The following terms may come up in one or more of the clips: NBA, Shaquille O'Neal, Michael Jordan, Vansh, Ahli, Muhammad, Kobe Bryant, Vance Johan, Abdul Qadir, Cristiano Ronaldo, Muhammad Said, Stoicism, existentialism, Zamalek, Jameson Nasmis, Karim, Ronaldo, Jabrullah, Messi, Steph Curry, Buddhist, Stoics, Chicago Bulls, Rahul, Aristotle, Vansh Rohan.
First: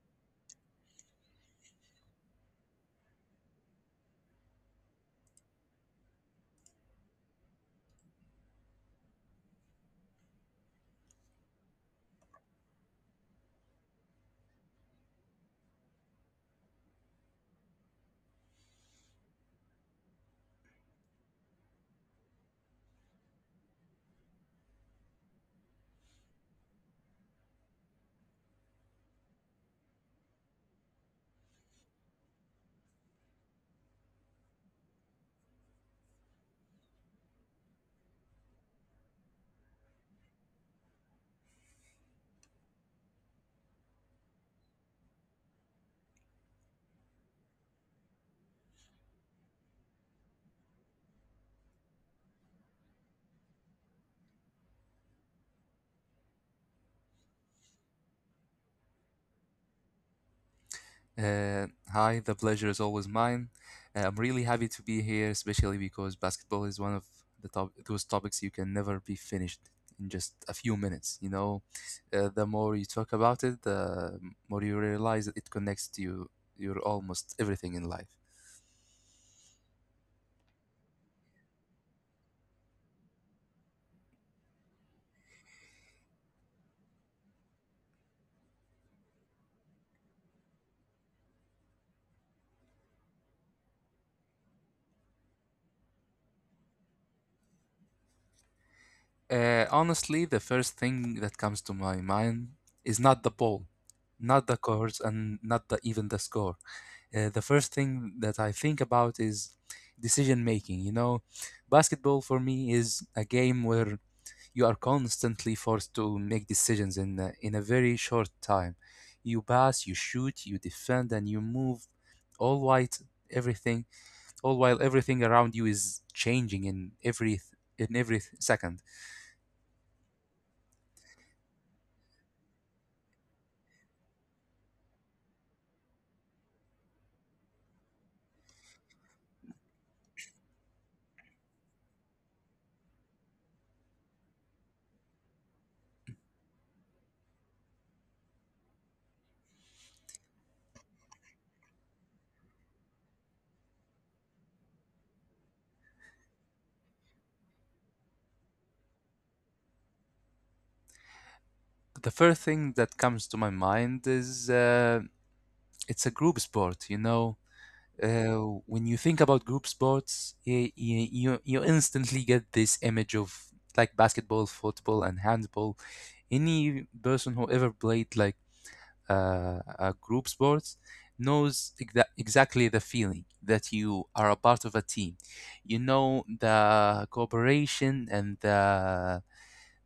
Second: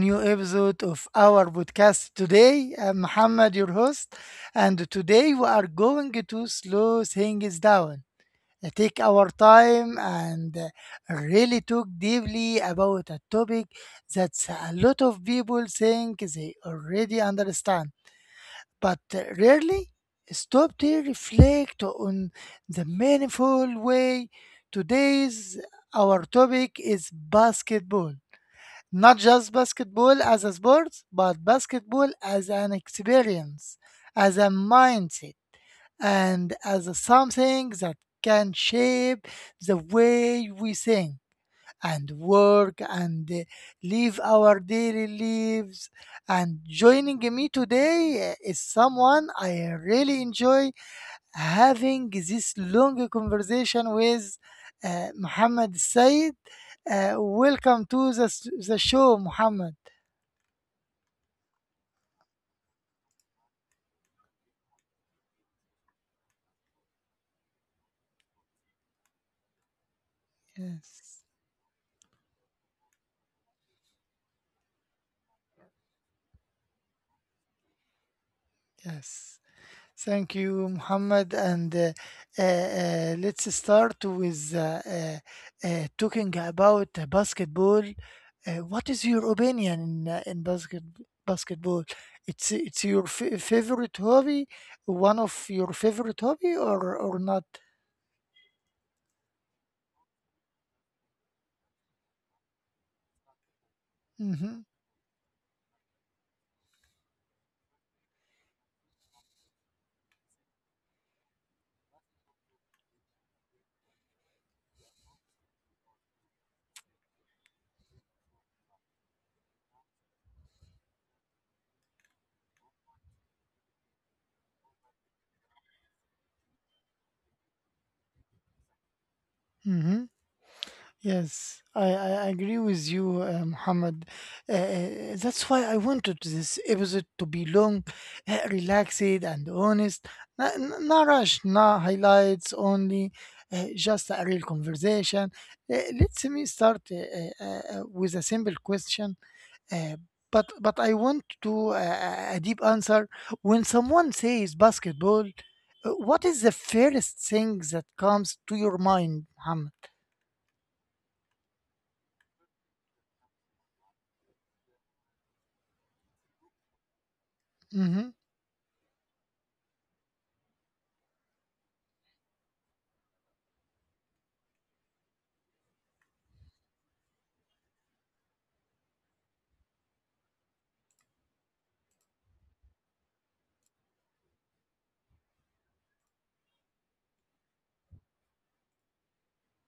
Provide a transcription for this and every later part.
new episode of our podcast today. I'm Muhammad, your host, and today we are going to slow things down, take our time, and really talk deeply about a topic that a lot of people think they already understand, but rarely stop to reflect on the meaningful way. Today's our topic is basketball, not just basketball as a sport, but basketball as an experience, as a mindset, and as a something that can shape the way we think and work and live our daily lives. And joining me today is someone I really enjoy having this long conversation with, Muhammad said. Uh, Welcome to the show, Muhammad. Hi, the pleasure is always mine. I'm really happy to be here, especially because basketball is one of the top those topics you can never be finished in just a few minutes. You Yes, know, uh, the more you talk about it, the more you realize that it connects to you your almost everything in life. yes. Thank you, Muhammad. And let's start with talking about basketball. What is your opinion in, uh, in basketball? It's your favorite hobby, one of your favorite hobby, or not? Honestly, the first thing that comes to my mind is not the ball, not the Mm-hmm. course, and not the, even the score. The first thing that I think about is decision making. You know, basketball for me is a game where you are constantly forced to make decisions in a very short time. You pass, you shoot, you defend, and you move. All white, everything, all while everything around you is changing in every second. Mm-hmm. Yes, I agree with you, Muhammad. Uh, uh, that's why I wanted this episode to be long, relaxed, and honest. Not, not rushed, not highlights only, just a real conversation. Let me start with a simple question, uh, but I want to a deep answer. When someone says basketball, what is the first thing that comes to your mind, Muhammad? The first thing that comes to my mind is it's a group sport, you know. Hmm. When you think about group sports, you instantly get this image of like basketball, football, and handball. Any person who ever played like a group sports knows exactly the feeling that you are a part of a team. You know the cooperation and the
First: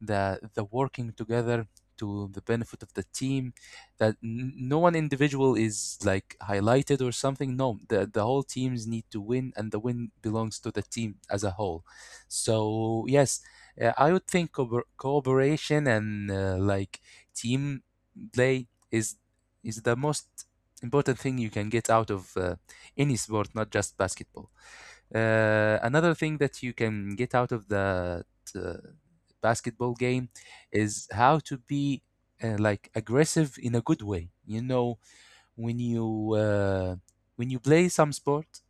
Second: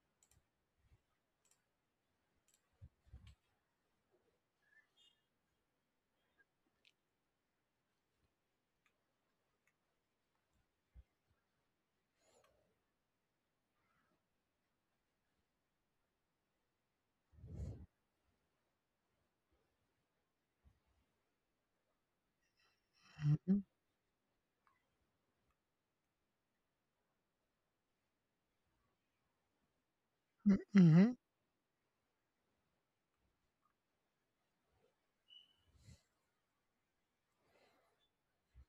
the the working together to the benefit of the team that no one individual is like highlighted or something. No, the, the whole teams need to win and the win belongs to the team as a whole. So yes, I would think cooperation and like team play is the most important thing you can get out of any sport, not just basketball. Another thing that you can get out of the uh, basketball game Mm, is mhm, how to be like aggressive in a good way. You know, when you uh, when you play some sport,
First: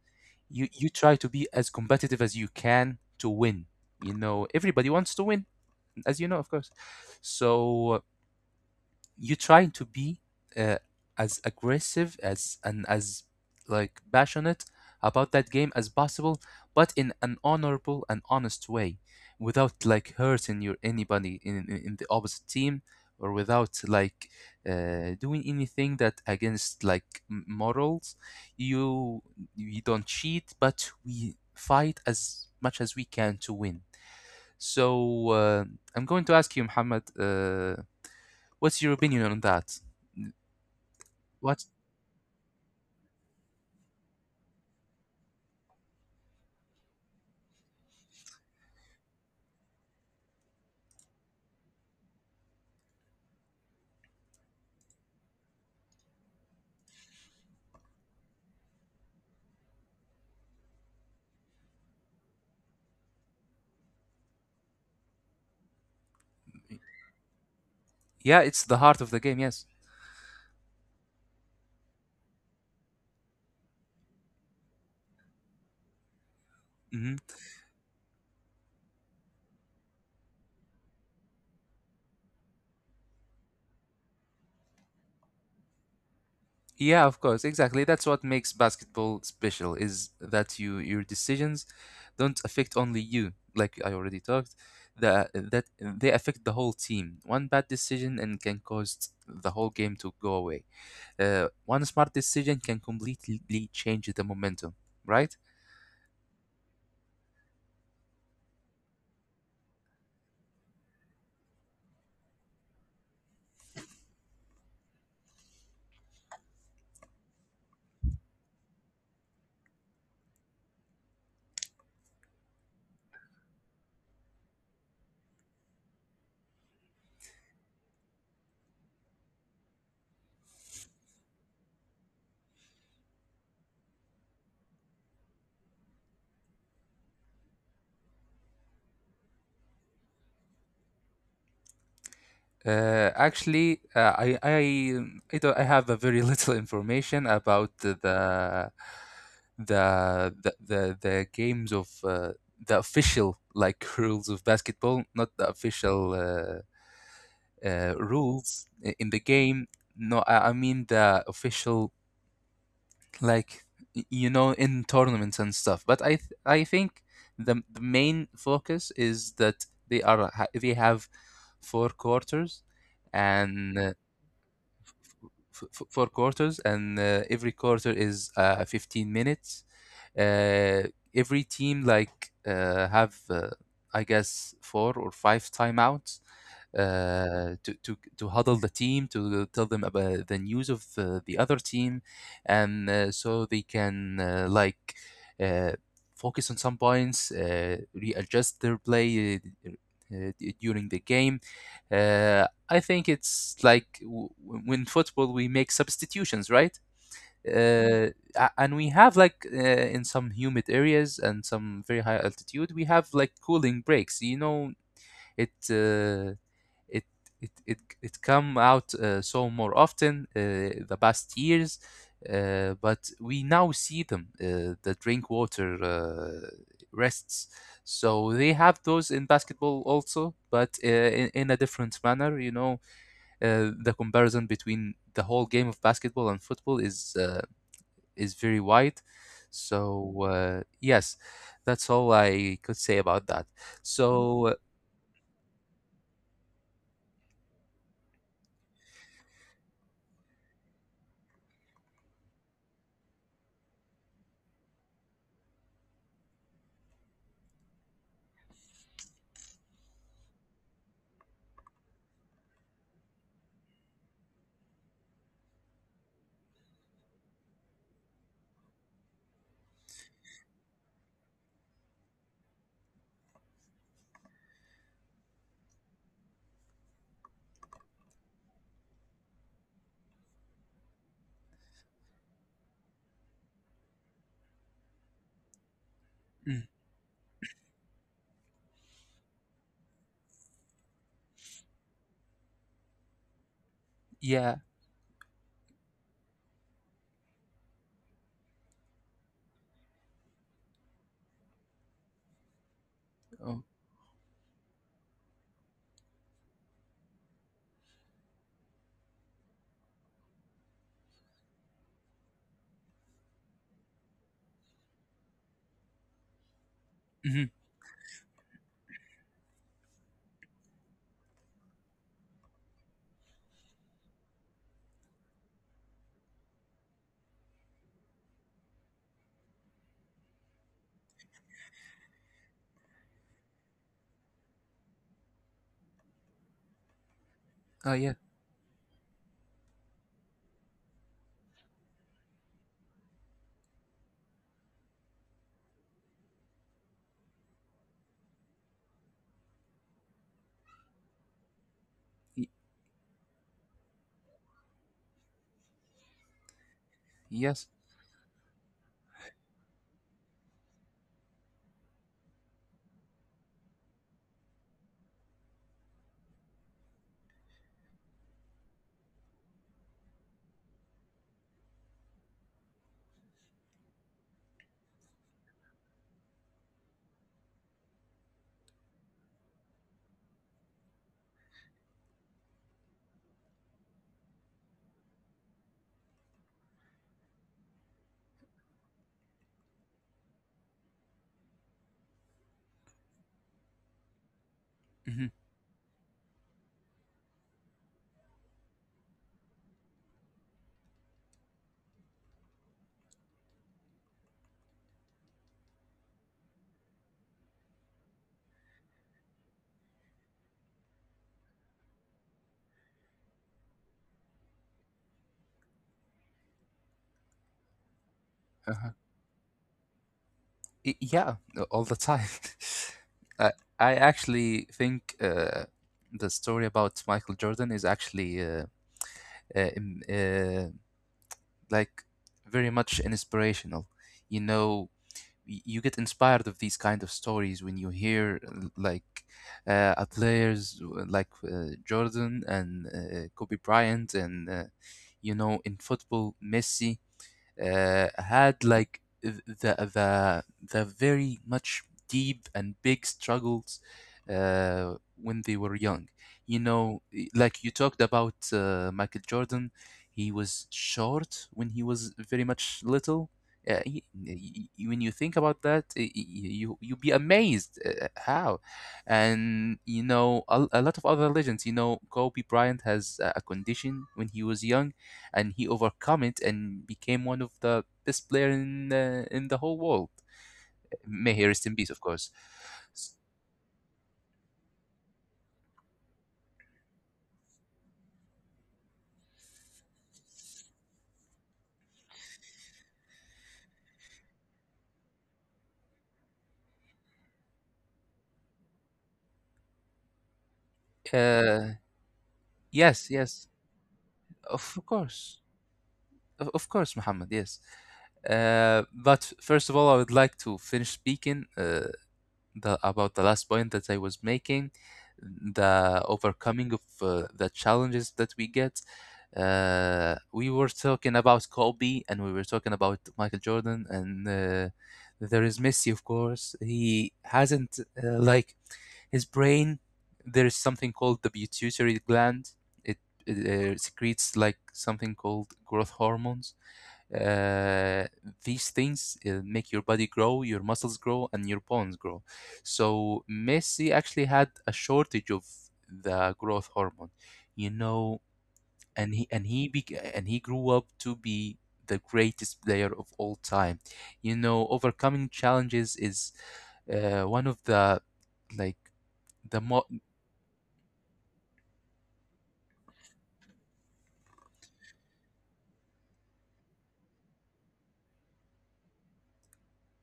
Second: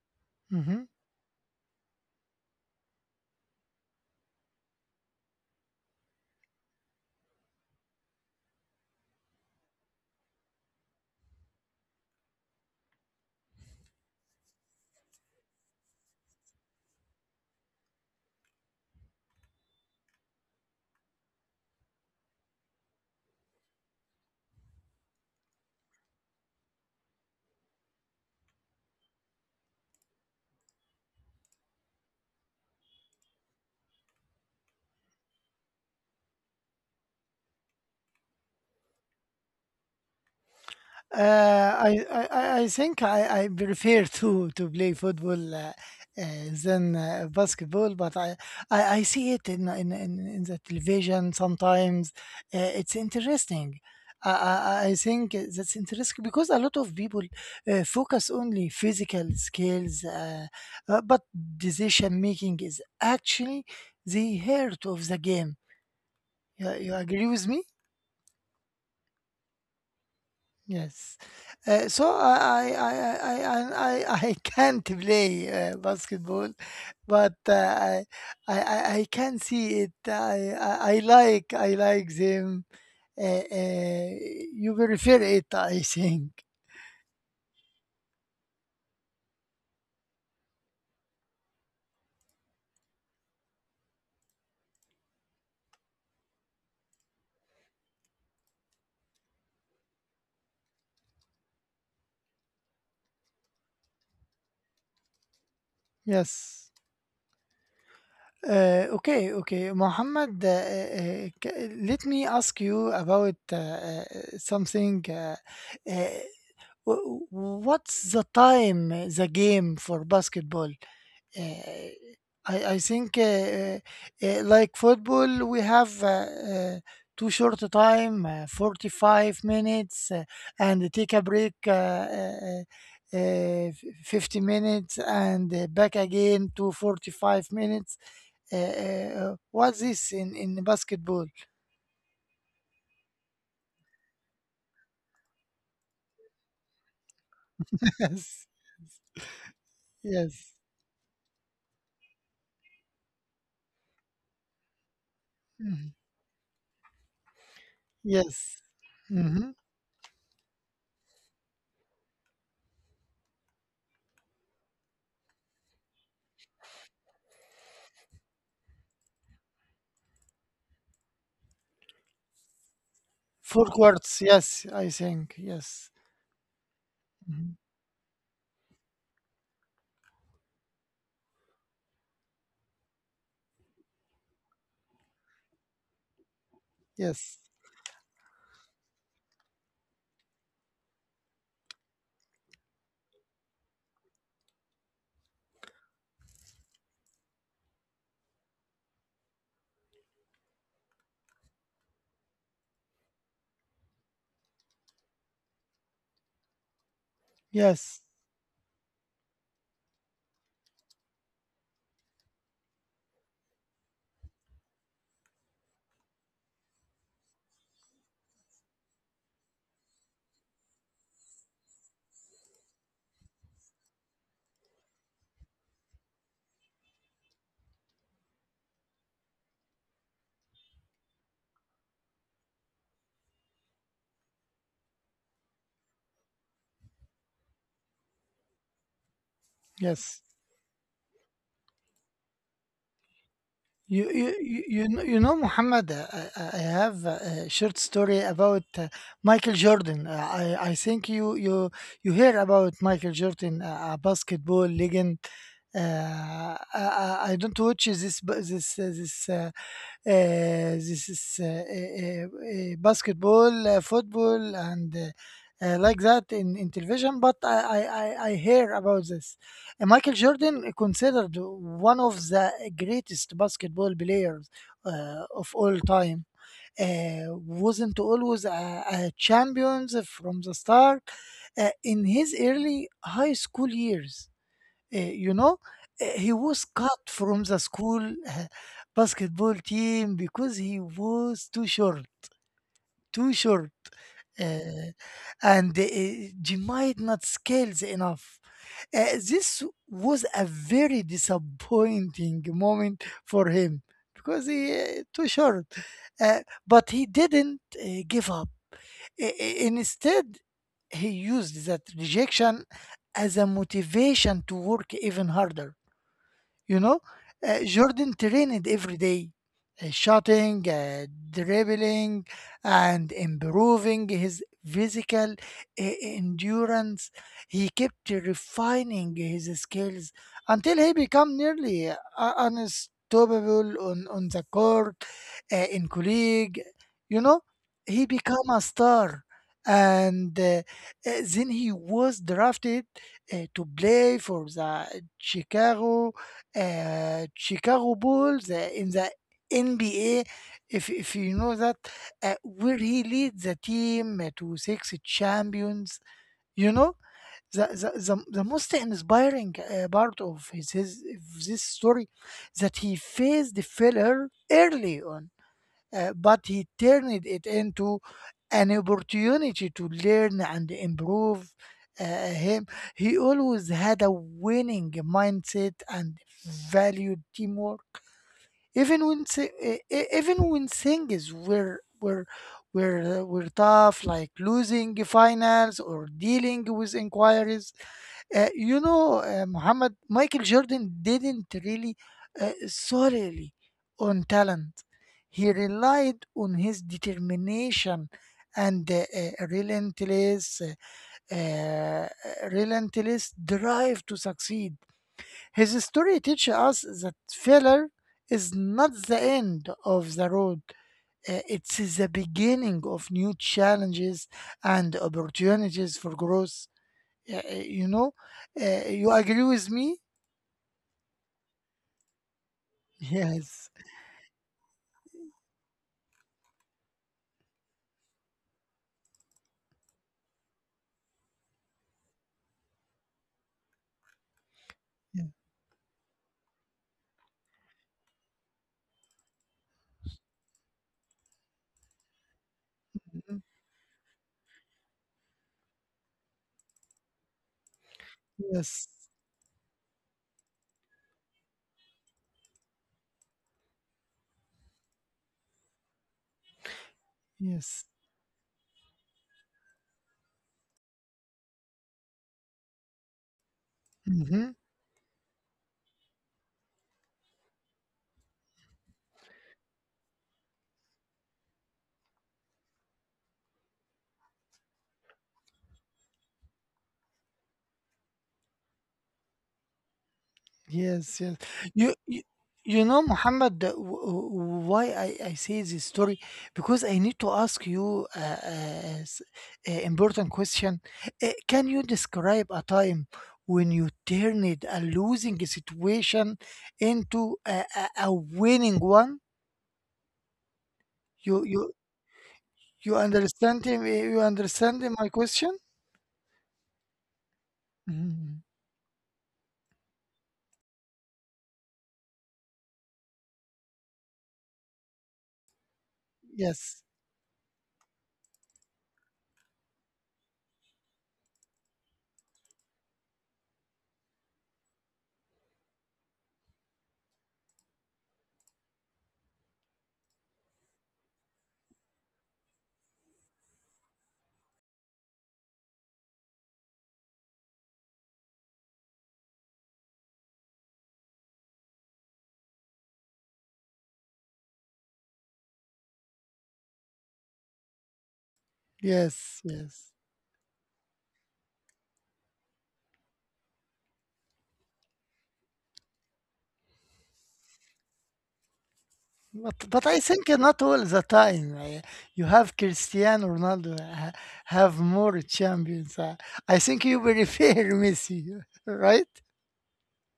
you mhm. you try to be as competitive as you can to win. You know, everybody wants to win, as you know, of course. So you trying to be uh, as aggressive as and as like passionate about that game as possible, but in an honorable and honest way without like hurting your anybody in the opposite team or without like doing anything that against like morals. You we don't cheat but we fight as much as we can to win. So I'm going to ask you, Muhammad, what's your opinion on that? What? Uh, I, I think I prefer to play football uh, than basketball, but I see it in, in the television sometimes. It's interesting. I think that's interesting because a lot of people focus only physical skills, but decision making is actually the heart of the game. You agree with me? Yeah, it's the heart of the game. Yes. Yes. So I I can't play basketball, Hmm. but I can see it. I like I like them. Uh, uh, you prefer it, I think. Yeah, of course. Exactly. That's what makes basketball special is that you your decisions don't affect only you, like I already talked. That that they affect the whole team. One bad decision and can cause the whole game to go away. One smart decision can completely change the momentum. Right? Yes. Okay, okay, Mohammed. Let me ask you about something. Uh, W- what's the time, the game for basketball? Uh, I think like football, we have uh, too short a time, 45 minutes, and take a break 50 minutes and back again to 45 minutes. What's this in basketball? Actually, I, don't, I have a very little information about Yes, yes, the games of the official like rules of basketball, not the mhm. official Yes. rules in the Mhm. game. No, I mean the official like you know in tournaments and stuff. But I think the main focus is that they have four quarters Four and quarts, yes, I think, yes, four quarters, and mhm. every quarter is 15 minutes. uh, every team like have I guess four or five timeouts, Yes, to huddle the team to tell them about the news of the other team, and so they can like uh, focus on some points, readjust their play. Uh, uh, During the game, I think it's like when football we make substitutions, right? yes, uh, a- and we have like in some humid areas and some very high altitude we have like cooling breaks, you know. It uh, it it it it come out so more often the past years, but we now see them the drink water, rests. So they have those in basketball also but in a different manner, you know. The comparison between the whole game of basketball and football is very wide. yes. So yes, that's all I could say about that. So You know, Muhammad, I, I have a short story about Michael Jordan. I think you hear about Michael Jordan, a basketball legend. Uh, I don't watch this bu- this this this is basketball, football, and like that in television. But I hear about this. Michael Jordan considered one of the greatest basketball players of all time. Uh, wasn't always a champion from the start. In his early high school years, you know, he was mm, cut from the school uh, basketball team because he was too short, yeah, uh, and he might not skills enough. Uh, this was a very disappointing moment for oh, him because he too short, uh, but he didn't give up. Instead, he used that rejection as a motivation to work even harder. You know, mhm, Jordan trained every day, shooting, dribbling, and improving his physical endurance. He kept refining his skills until he became nearly unstoppable on the court, in colleague. You know, oh he yeah, became a star. And then he was drafted to play for the Chicago Bulls in the NBA, if you know that, y- where he leads the team to six champions. You know, yes, the most inspiring part of his of this story that he faced failure early on, but he turned it into an opportunity to learn and improve him. He always had a winning mindset and valued teamwork. Even when things were tough, like losing finals or dealing with inquiries, you know, Muhammad, Michael Jordan didn't really solely on talent. hmm, He relied on his determination and uh, uh, relentless drive to succeed. His story teaches us that failure is not the end of the road. It's the beginning of new challenges and opportunities for growth. Yeah, you know, uh-huh. you agree with me? Yeah, all the time. I Yes. I actually think the story about Michael Jordan is actually uh, im- uh, like very much inspirational. You know, Yeah, you get inspired of these kind of stories when you hear like a players like Jordan and mhm, Kobe Bryant and you know in football Messi had yes. like the very much deep and big struggles uh, when they were young. You know, like you Yes. talked about Michael Jordan, he was short when he was very much little. Uh, he, y- Hmm. When you think about that, you you be amazed how, and you know a lot of other legends. You know, Kobe Bryant has a condition when he was young and he overcome it and became one of the best player in the whole world. Yes. Yes. May he rest in You, peace, of you, course. you know, S- Muhammad, why I say this story? Because I need to ask you s- important question. Can you describe a time when you turned a losing situation into a winning one? You, you, Uh, you yes, yes, understand him? You understand of my course, question? Of course, Muhammad. Yes. Mhm. But first of all, I would like to finish speaking the, about the last point that I was making, the overcoming Yes, of the challenges that we get. We were talking about Kobe and we were talking about Michael Jordan, and there is Messi, of course. He hasn't, like, his brain, there is something called the pituitary gland. It, it secretes, like, something called growth hormones. Uh, these things make your body grow, your muscles grow, and your bones grow. So Messi actually had a shortage of the growth hormone. You know, yes, and he yes. bec and he grew up to be the greatest player of all time. You know, overcoming challenges is one of the like the But I think not all the time. You have Cristiano Ronaldo have more champions. I think you will refer Messi, right?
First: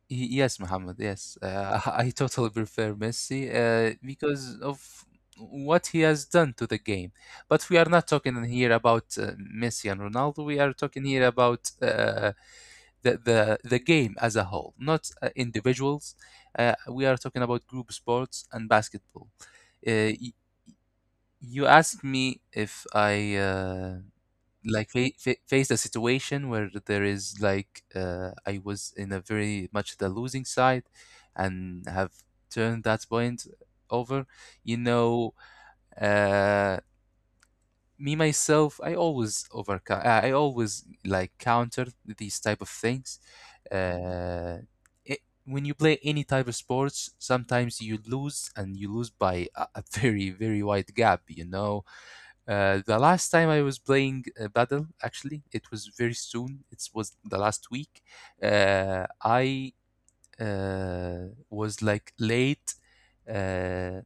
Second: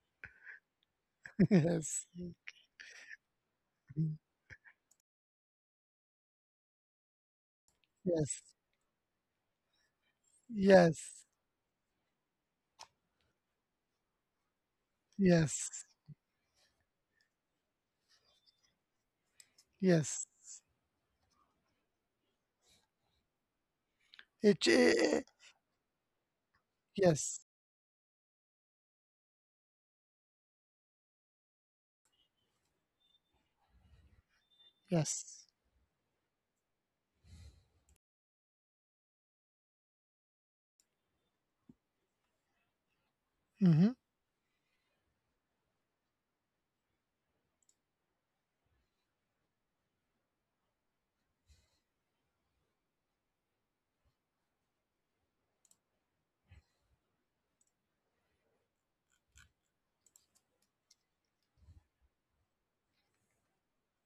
yes, Muhammad, yes, Yes, I totally prefer Messi mhm. because of what he has done to the game. But we are not Yes, talking here about Messi and Ronaldo. We are talking yes, here about the game as a whole, not yes, individuals. We are talking about group sports and basketball. Uh, yes. y- you asked me if I It, like faced a situation where there is yes, like I was in a very much the losing side, and have turned that point over. You know, yes. uh, me myself I always overcome, I always like counter these type of things. Hmm. uh it, when you play any type of sports sometimes you lose and you lose by a very very wide gap, you know. The last time I was playing battle, actually, it was very soon. It was the last week. I was like late. Uh,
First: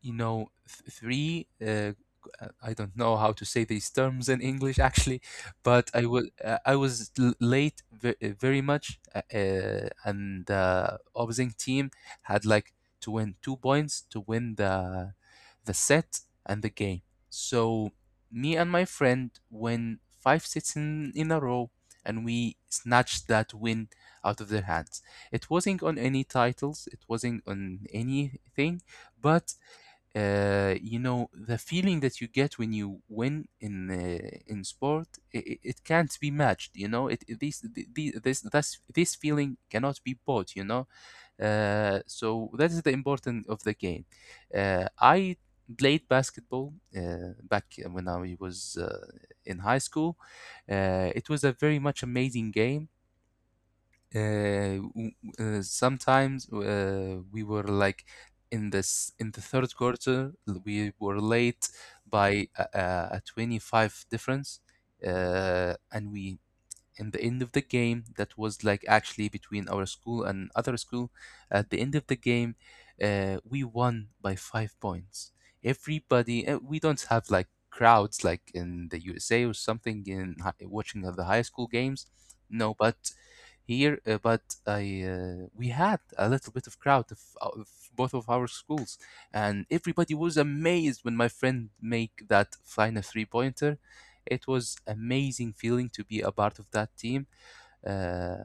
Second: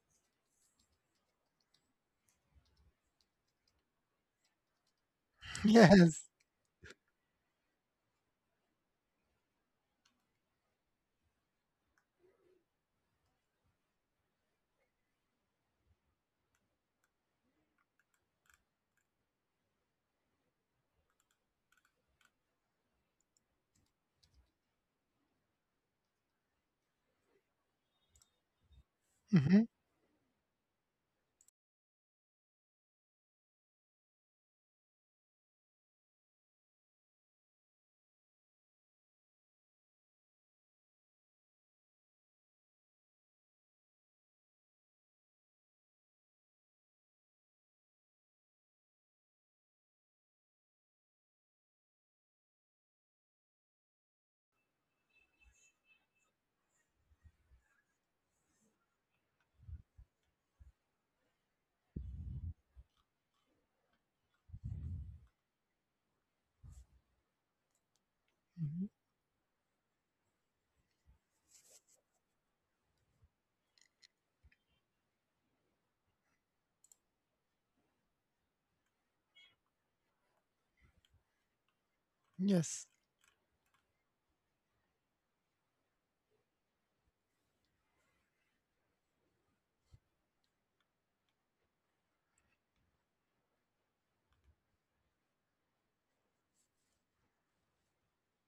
you know three I don't know how to say these terms in English actually, but Yes. I was late very much, and the opposing team had like to win 2 points to win the set and the game. So me and my friend win five sets in a row, and we snatched that win out of their hands. It wasn't on any titles, it wasn't on anything, but Hmm. You know the feeling that you get when you win in sport it, it can't be matched, you know. It this this this that's- This feeling cannot be bought, you know. So that is the importance of the game. I played basketball back when I was in high school. It was a very much amazing game. uh, w- Sometimes we were like in this in the third quarter we were late by a a 25 difference, and we in the end of the game that was like actually between our school and other school. At the end of the game we won by 5 points. Everybody we don't have like crowds like in the USA or something in watching of the high school games. No, Yes. but here but I we had a little bit of crowd of both of our schools, and everybody was amazed when my friend make that final three pointer. It was amazing feeling to be a part of that team, uh,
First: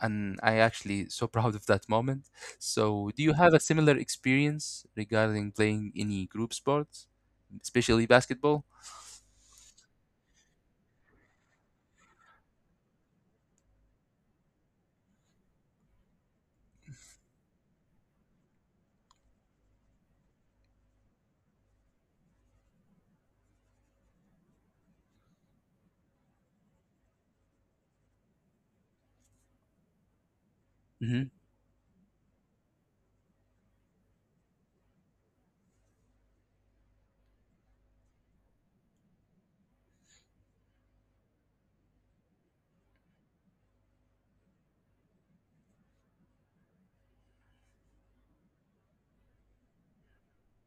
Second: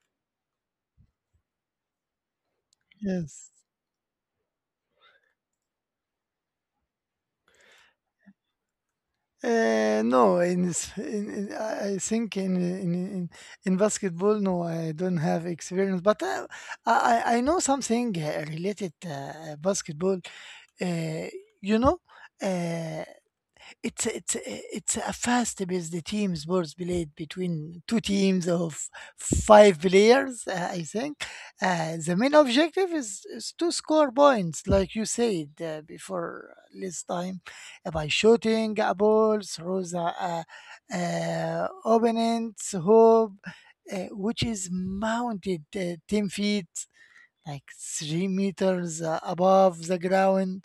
and I actually so proud of that moment. So, do you Yes. have a similar experience regarding playing any group sports, especially basketball? No, in, s- in I think in basketball, no, I don't have experience. But I know something related basketball. Uh, you know, uh, it's a fast-paced team sports played between two teams of five players, I think. The main objective is to score points, like you said before this time, by shooting a ball through the uh, opponent's hoop, which is mounted 10 feet like 3 meters above the ground.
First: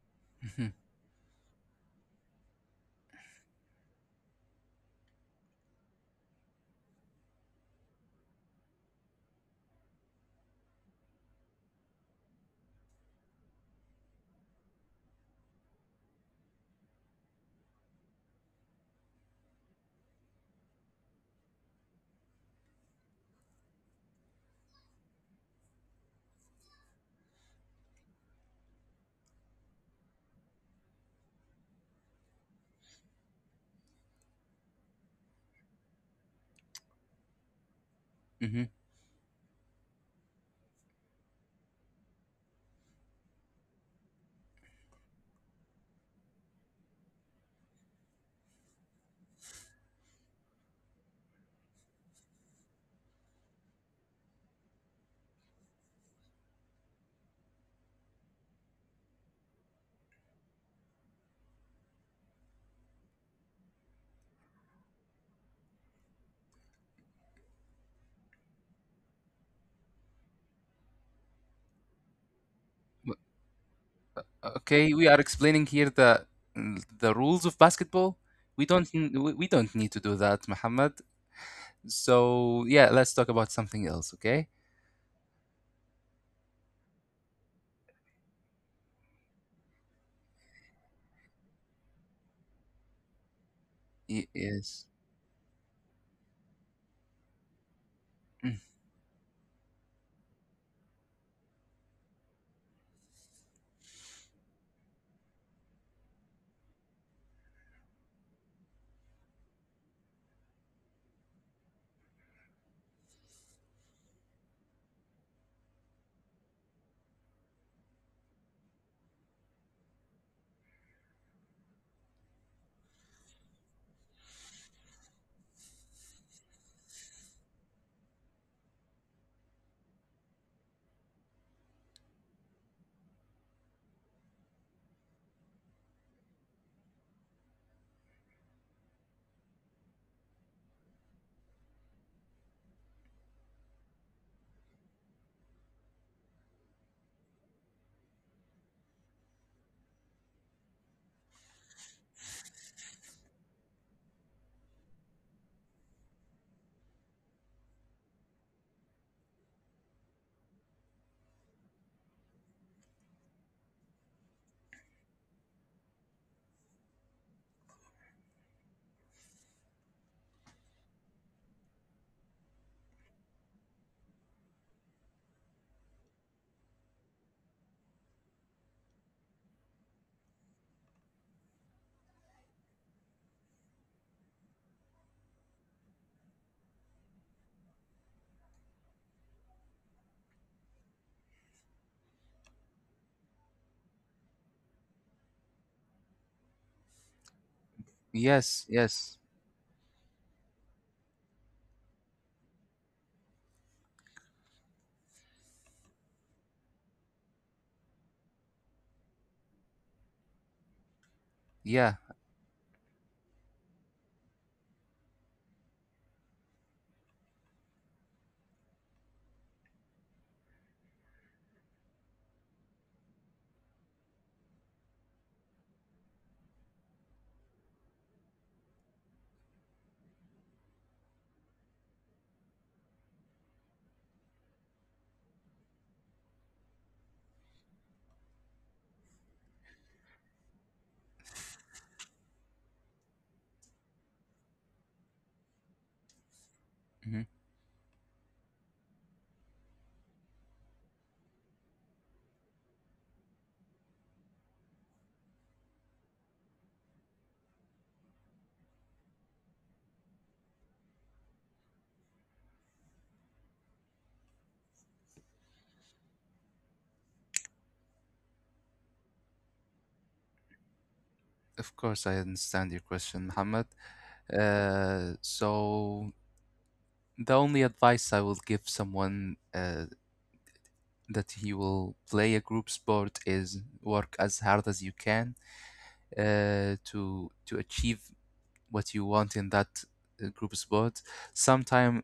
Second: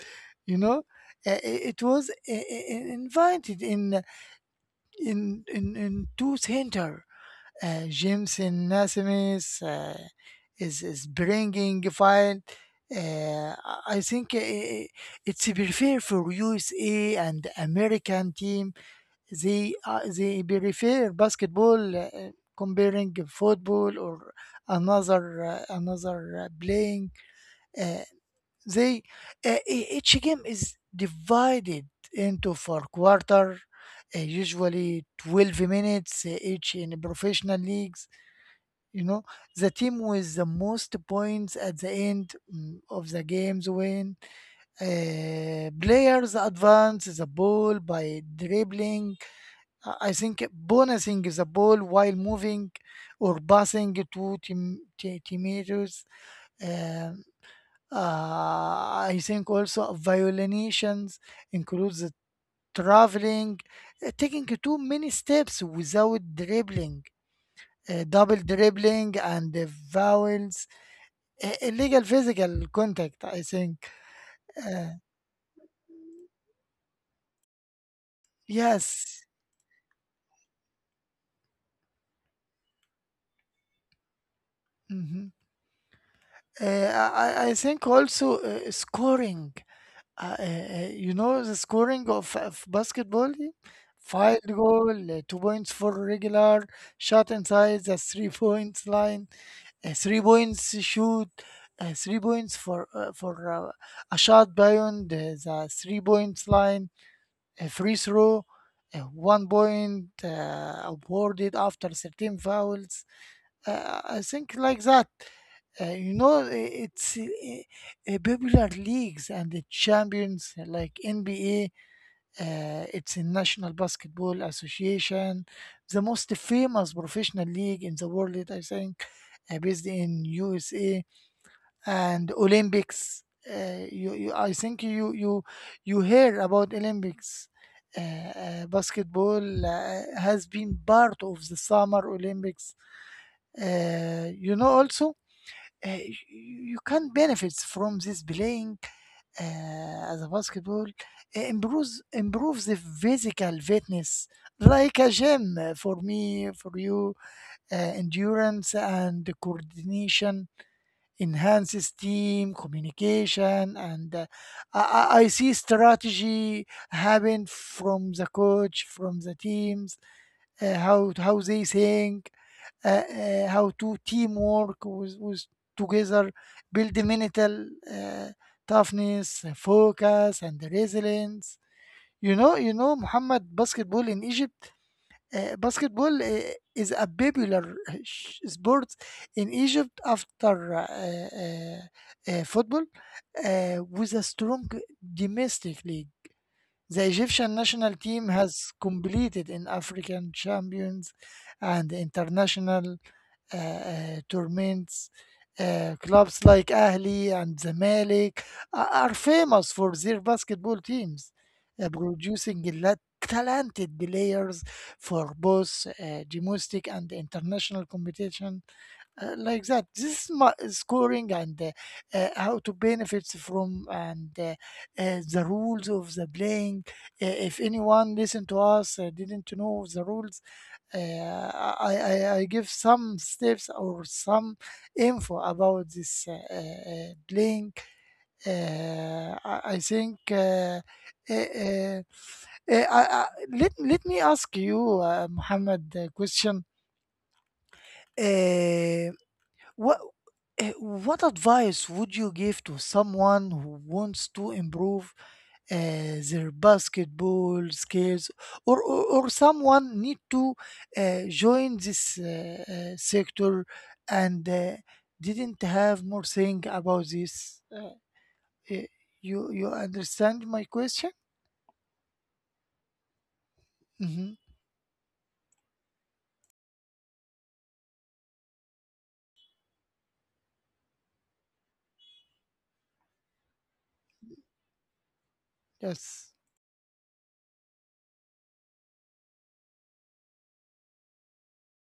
You Mm-hmm. know, uh, it was invited in in two center. Jameson Nasmis is bringing fine. I think it's prefer for USA and American team. They prefer basketball uh, comparing football or another another playing. Uh, they each game is divided into four quarter, usually 12 minutes each in professional leagues. Mm-hmm. You know, the team with the most points at the end mm, of the games win. Players advance the ball by dribbling. I think bonusing the ball while moving or passing to teammates. Uh, I think also violations includes traveling, taking too many steps without dribbling, double dribbling, and vowels, illegal physical contact. I think uh, Okay, we are explaining here the rules of basketball. Yes. We don't need to do that, Muhammad. So yeah, let's talk about something else, okay? Hmm. I I think also scoring. Uh, uh, you know the scoring of basketball? Field Yes. goal, 2 points for regular, shot inside the three Mm. points line, 3 points shoot, 3 points for a shot beyond the 3 points line, a free throw, 1 point awarded after 13 fouls. I think like that. You know, it's popular leagues and the champions like NBA. It's a National Basketball Association, the most famous professional league in the world, I think, based in USA and Olympics. I think you hear about Olympics. Uh, basketball has been part of the Summer Olympics. You know, also uh, you can benefit from this playing as a basketball improves the physical fitness like a gym for me for you uh, endurance and coordination enhances team communication and I see strategy happen from the coach from the teams how they think how to teamwork with together build mental uh, toughness focus and resilience. You know, you know Muhammad, basketball in Egypt. Uh, basketball is a popular sport in Egypt after uh, football with a strong domestic league. The Egyptian national team Yes, has yes. completed in African champions and international tournaments. Clubs like Ahli and Zamalek are famous for their basketball teams, Yeah. producing talented players for both domestic and international competition. Like that, this is my scoring and how to benefit from and the rules of the playing. If anyone listen to us didn't know the rules, uh, I give some steps or some info about this link. I think uh, uh, uh, I, I, let, let me ask you, Muhammad, a question. Mm-hmm. Uh, what, what advice would you give to someone who wants to improve? uh, their basketball skills, or someone need to join this sector, and didn't have more thing about this eh, you understand my question? Of course, I understand your question, Muhammad. Hmm. So the only advice I will give someone that he will play a group sport is work as hard as you can Yes, to achieve what you want in that group sport. Sometimes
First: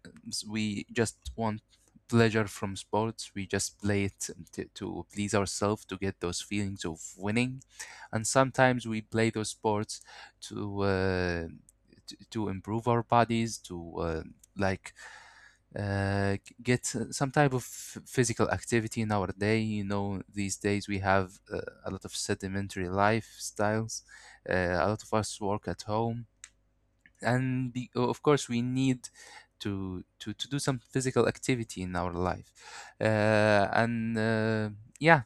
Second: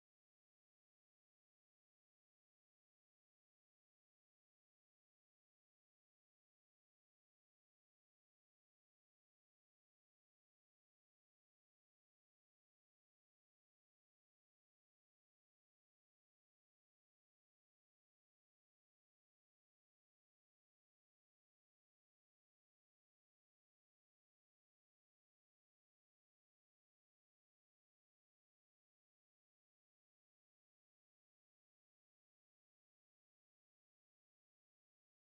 we just want pleasure from sports. We just play it to please ourselves to get those feelings of winning, and sometimes we play those sports to. Uh, to improve our bodies to like uh, get some type of physical activity in our day. These days we have a lot of sedimentary lifestyles, uh, a lot of us work at home, and of course we need to do some physical activity in our life, and yeah,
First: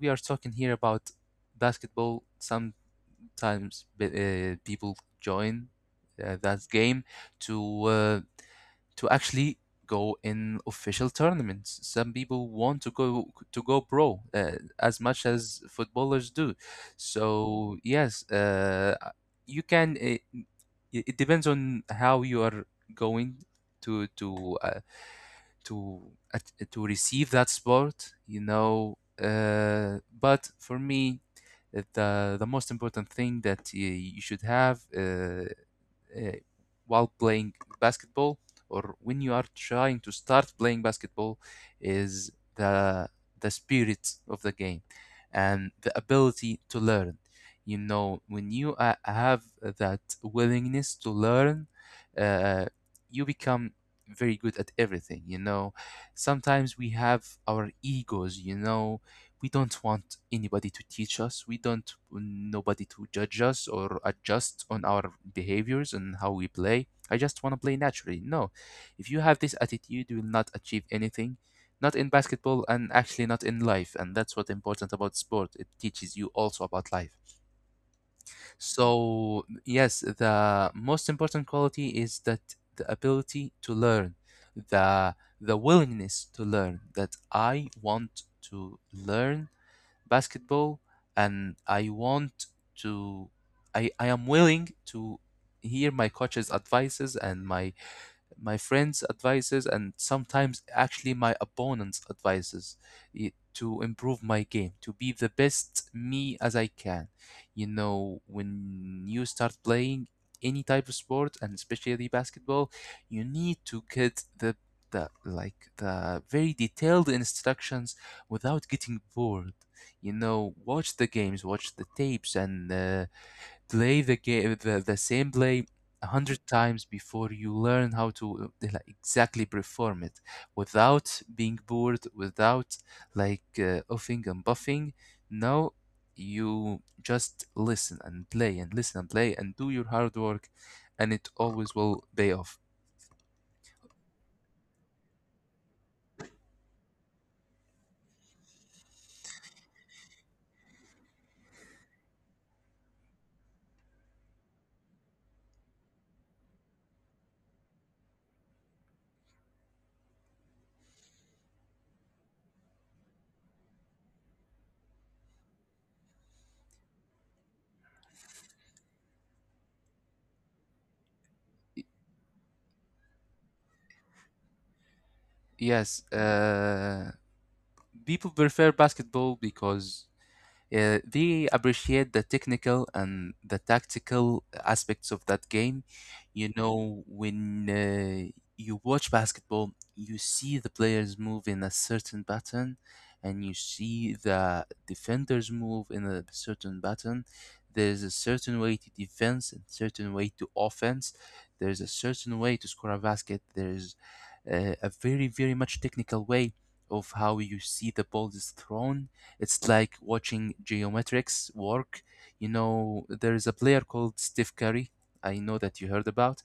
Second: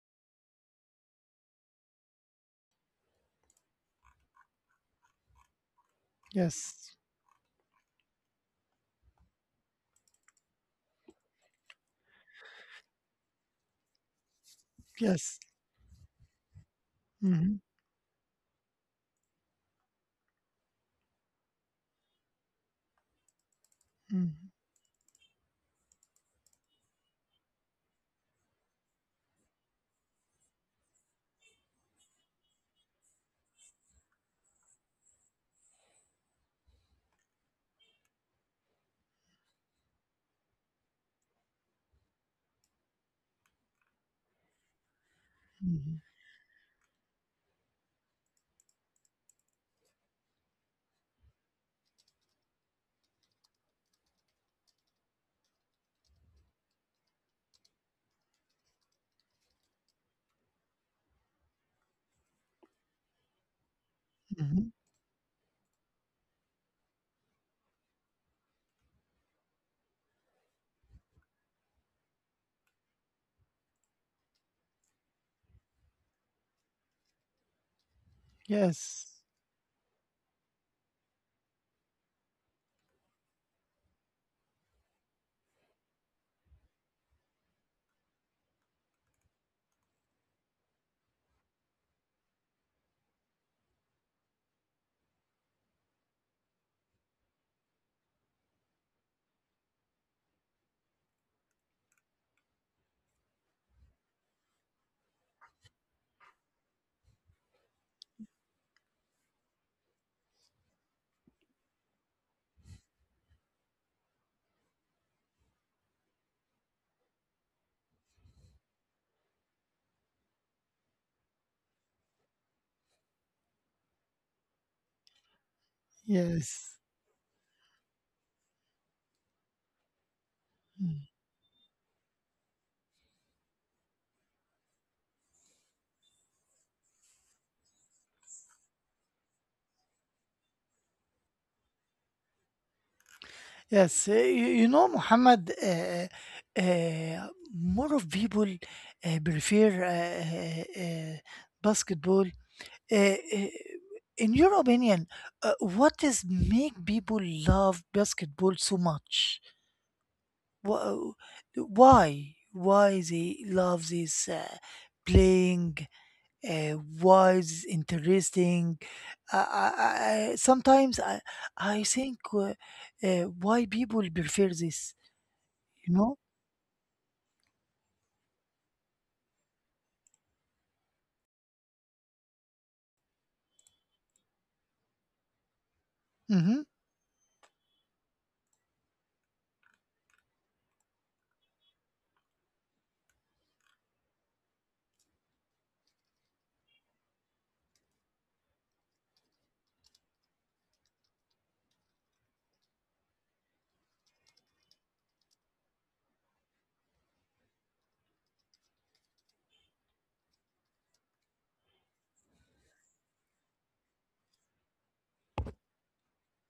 we are talking here about basketball. Sometimes people join that yes, game to uh, to actually go in official tournaments. Some people want to go pro, as much yes. as footballers do. Hmm, So yes, you can. It depends on how you are going to hmm, to uh, to to receive that sport. But for me, the most important thing that you should have, uh, while playing basketball or when you are trying to start playing basketball, is the spirit of the game and the ability to learn. When you have that willingness to learn, uh, you become very good at everything. Sometimes we have our egos. We don't want anybody to teach us. We don't want nobody to judge us or adjust hmm. on our behaviors and how we play. I just want to play naturally. No. If you have this attitude you will not achieve anything, not in basketball and actually not in life. And that's what's important about sport: it teaches you also about life. Yes, So yes, the most important quality is that, the ability to learn, the willingness to learn. That I want to learn basketball, and to I am willing to hear my coach's advices and my friends' advices and sometimes actually my opponents' advices, to improve my game, to be the best me as I can. You know, when you start playing any type of sport and especially basketball, you need to get the like the very detailed instructions without getting bored. Watch the games, watch the tapes, and play the game the same play a hundred yes. times before you learn how to like, exactly perform it Mm-hmm. without being bored, without like offing and buffing. No, you just listen and play and listen and play and do your hard work, and it always will pay off. Yes, you know, Muhammad, more of people prefer basketball. Uh, uh, in your opinion, what is make people love basketball so much? Wha- Why? Why they love this playing? Uh, why is interesting? Uh, Sometimes I think why people prefer this. You yes know? uh people prefer basketball because they appreciate the technical and the tactical aspects of that game. You Mm-hmm. know, when you watch basketball, you see the players move in a certain pattern, and you see the defenders move in a certain pattern. There's a certain way to defense and certain way to offense. There's a certain way to score a basket. There's a very, very much technical way of how you see the ball is thrown. It's like watching geometrics work. There is a player called Steve Curry. I know that you heard about.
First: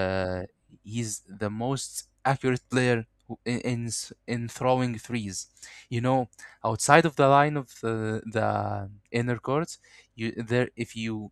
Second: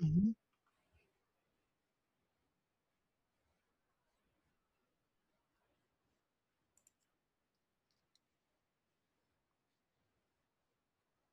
Hmm. he's the most accurate player in throwing threes. You know, outside of the line of the inner court, you there, if you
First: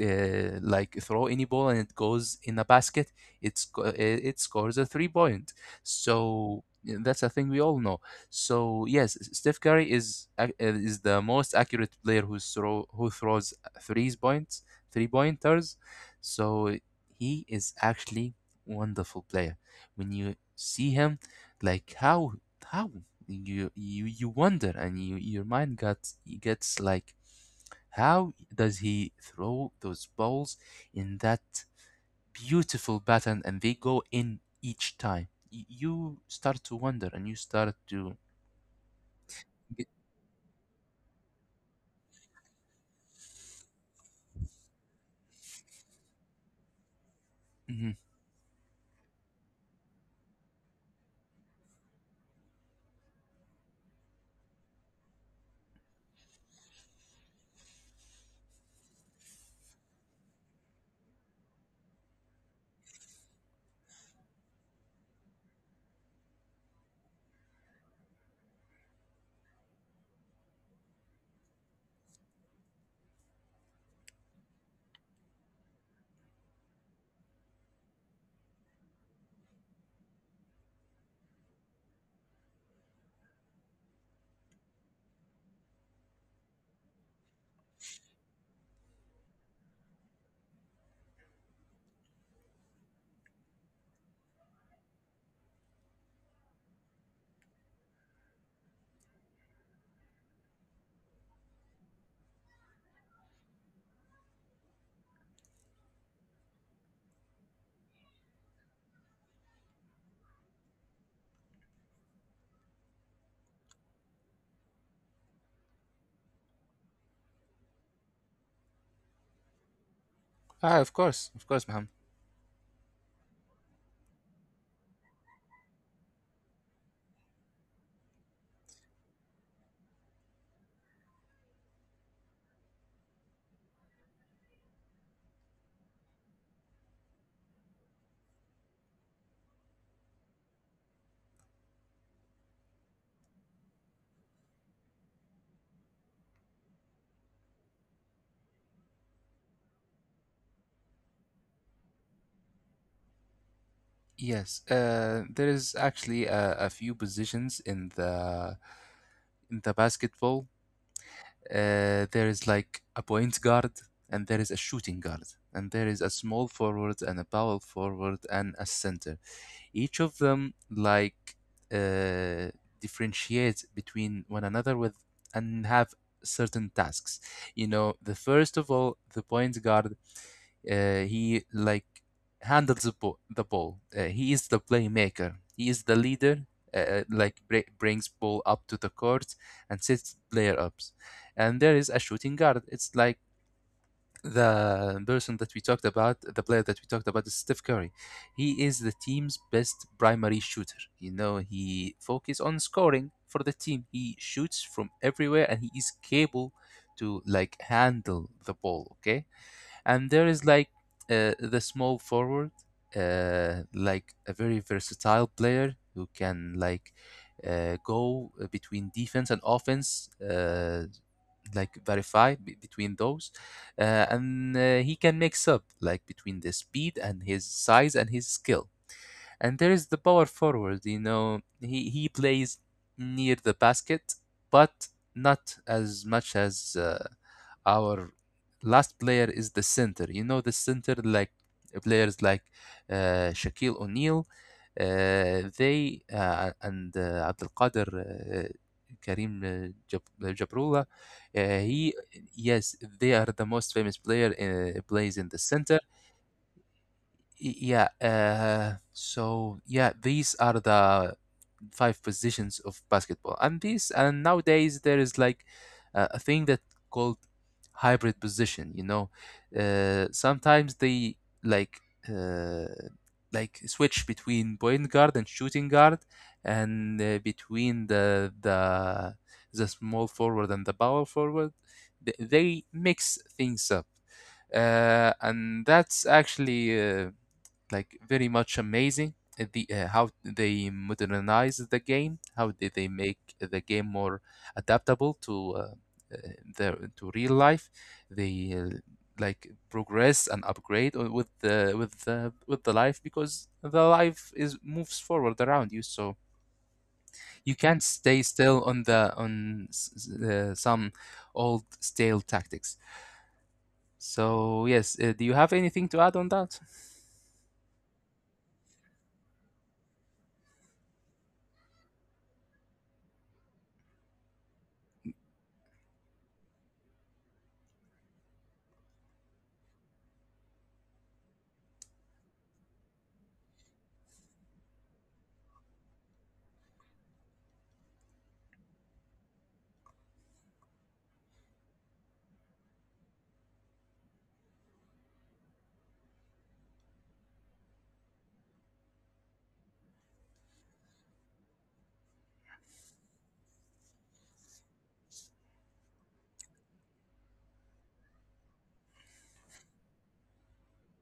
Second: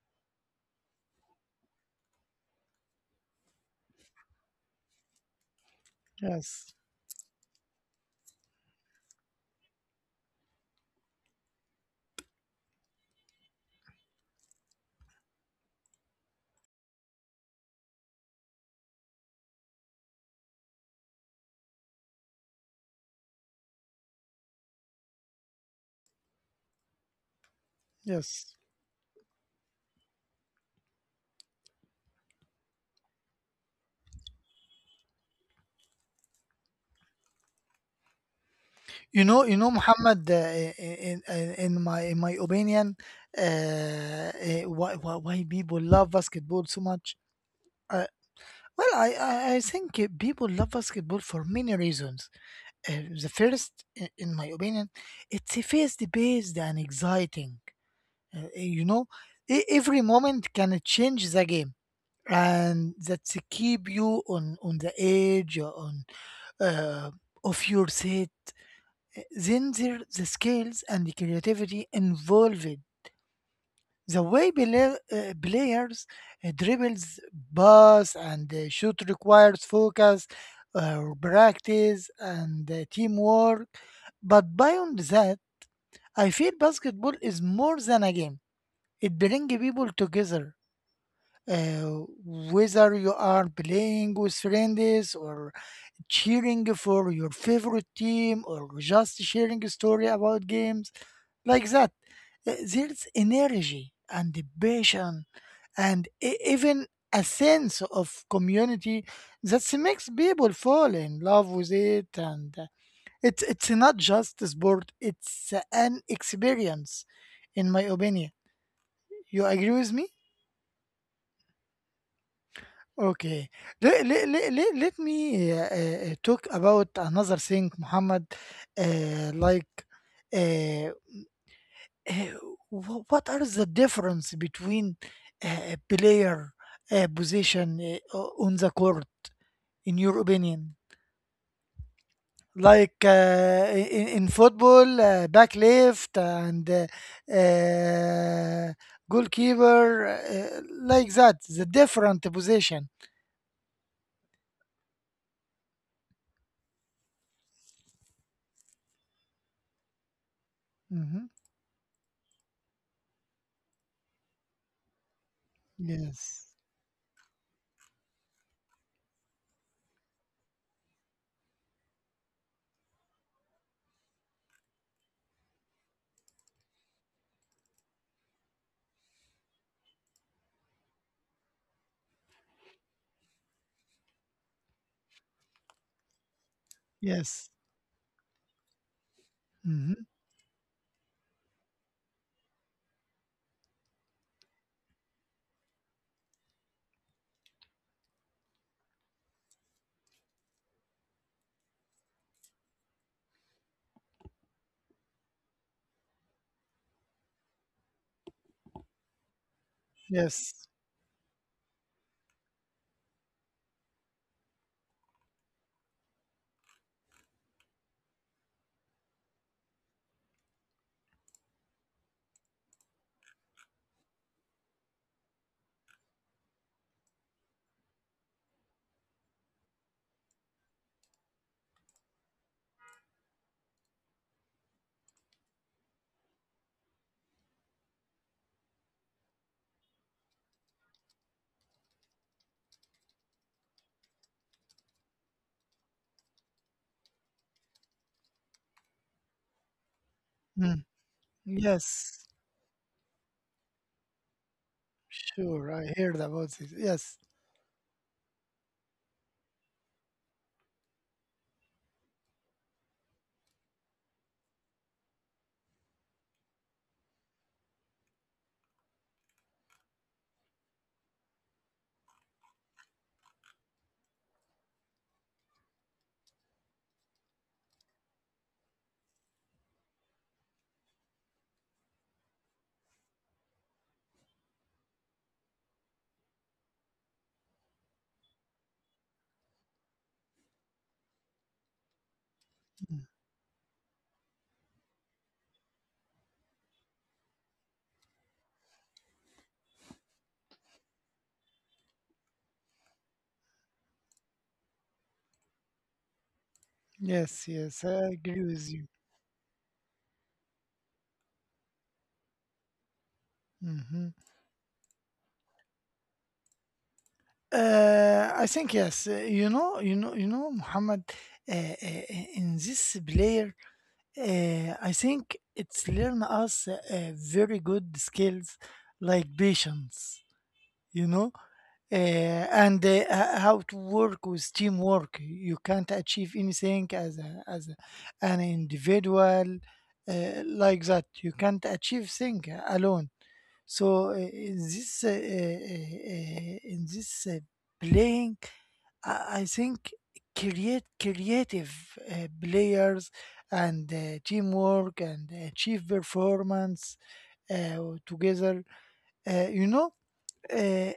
like throw any ball and it goes in a basket, it scores a 3 point. So Yes. yeah, that's a thing we all know. So yes, Steph Curry is the most accurate player who throws threes points, three pointers. So he is actually wonderful player. When you see him, like how you wonder and your mind got gets like how Yes. does he throw those balls in that beautiful pattern and they go in each time? You start to wonder and you start to. You know, Muhammad. In my opinion, why people love basketball so much? Mhm. Uh, well, I think people love basketball for many reasons. The first, in my opinion, it's a fast-paced and exciting. You know, every moment can change the game, and that's keep you on the edge or on uh, of your set. Then there the skills and the creativity involved. The way players dribbles, pass, and shoot requires focus, practice, and teamwork. But beyond that, I feel basketball is more than a game. It brings people together, uh, whether you are playing with friends or cheering for your favorite team or just sharing a story about games like that. There's energy and passion and even a sense of community that makes people fall in love with it, and it's not just a sport, it's an experience, in my opinion. You agree with me? Ah, of course, Mohammed. Okay. Let me talk about another thing, Muhammad. Uh, like, uh, uh, what are the difference between player position on the court, in your opinion? Like in football, back left and uh, goalkeeper, like that, the different position. Yes, there is actually a few positions in the basketball. Hmm. There is like a point guard, and there is a shooting guard, and there is a small Yes. forward and a power forward and a center. Each of them like uh, differentiates between one another with, and have certain tasks. The first of all, the point guard, he like handles the ball. He is the playmaker. He is the leader, like Yes. Brings ball up to the court and Mhm. sets player ups. And there is a shooting guard. It's like the person that we talked about, the player that we talked about is Steph Curry. He is the team's best primary shooter. He focuses on scoring for the team. He shoots from everywhere and he is capable to like handle the ball, okay? And there is Yes. like the small forward, like a very versatile player who can like go between defense and offense, like verify between those, and he can mix up like between the speed and his size and his skill. And there is the power forward. He plays near the basket, but not as much as our last player is the center. The center, like players like Shaquille O'Neal, they and Abdul Qadir, Karim, Mm. Jabrullah, he Yes. yes, they are the most famous player plays in the Sure, center. I heard about it. Yes. Yeah, uh, so yeah, these are the five positions of basketball, and these, and nowadays there is like a thing that called hybrid position. Sometimes they like uh, like switch between point guard and shooting guard, and between the small forward and the power forward. They mix things up, and that's actually. Uh, like very much amazing at the, how they modernize the game, how did they Mm. make the game more adaptable to, uh, the to real life. They like progress and upgrade, with the life, because the life is moves forward around you. So Yes. you can't Yes, I stay agree still with on you. the on s- s- uh, some old stale tactics. Hmm. So, yes, do you have anything to add on that? I think yes. You know. You know. You know, Muhammad. Uh, in this player, I think it's learn us very good skills like patience. You know, and how to work with teamwork. You can't achieve anything as an individual like that. You can't achieve thing alone. So in this playing, I think create creative players and teamwork and achieve performance uh, together. You know. Uh,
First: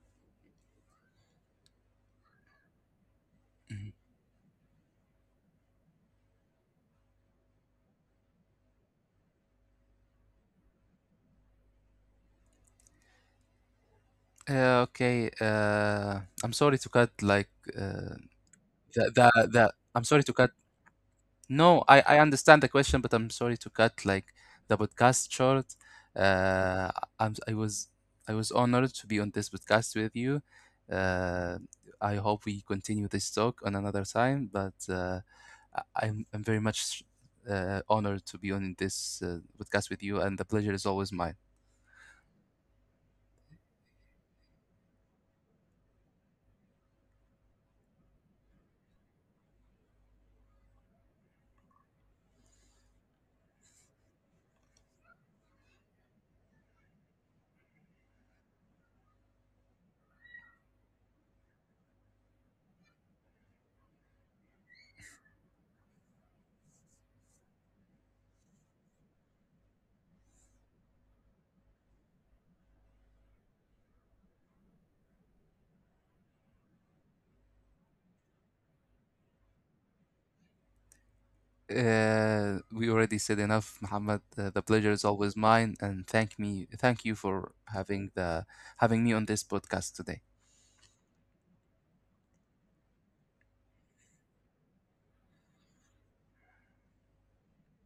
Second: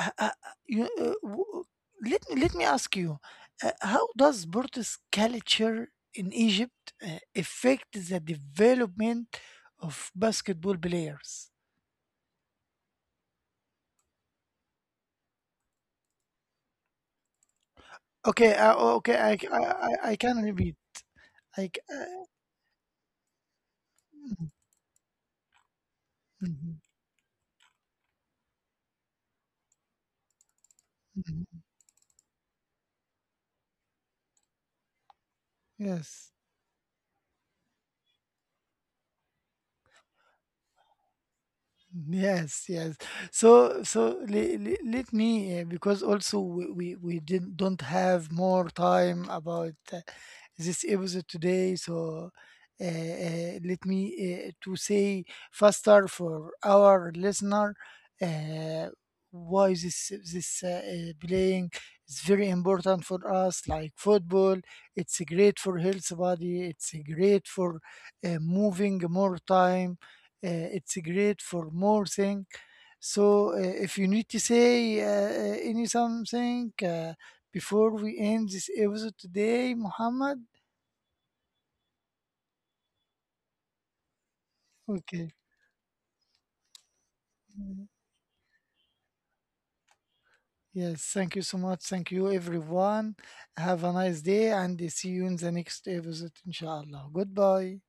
uh, uh, uh, you, uh, w- uh, let me ask you, how does Portuguese culture in Egypt affect the development of basketball players? Okay, I'm sorry to cut like, uh, Okay, the okay, that, that. I'm I sorry to can cut. repeat. I, c- No, I, uh, I understand the question, but I'm sorry to cut like, the podcast short. mhm. Uh, I'm I was I was honored to be on this podcast with you. Uh, Mhm. I hope we continue this talk on another time, but uh, I- I'm Yes, I'm very much honored to be on this podcast with you, and the pleasure is always mine. yes, yes. So let me, because also we didn't don't have more time about. This episode today. So let me to say faster for our listener uh, why this playing is very important for us. Like football, it's great for health body. It's great for moving more time. It's great for more thing. So if you need to say any something. Before we end this episode today, Muhammad? We already said enough, Muhammad. The pleasure is Okay. always mine, and thank you for Mm. having me on this podcast today. Yes, thank you so much. Thank you, everyone. Have a nice day and see you in the next episode, inshallah. Goodbye.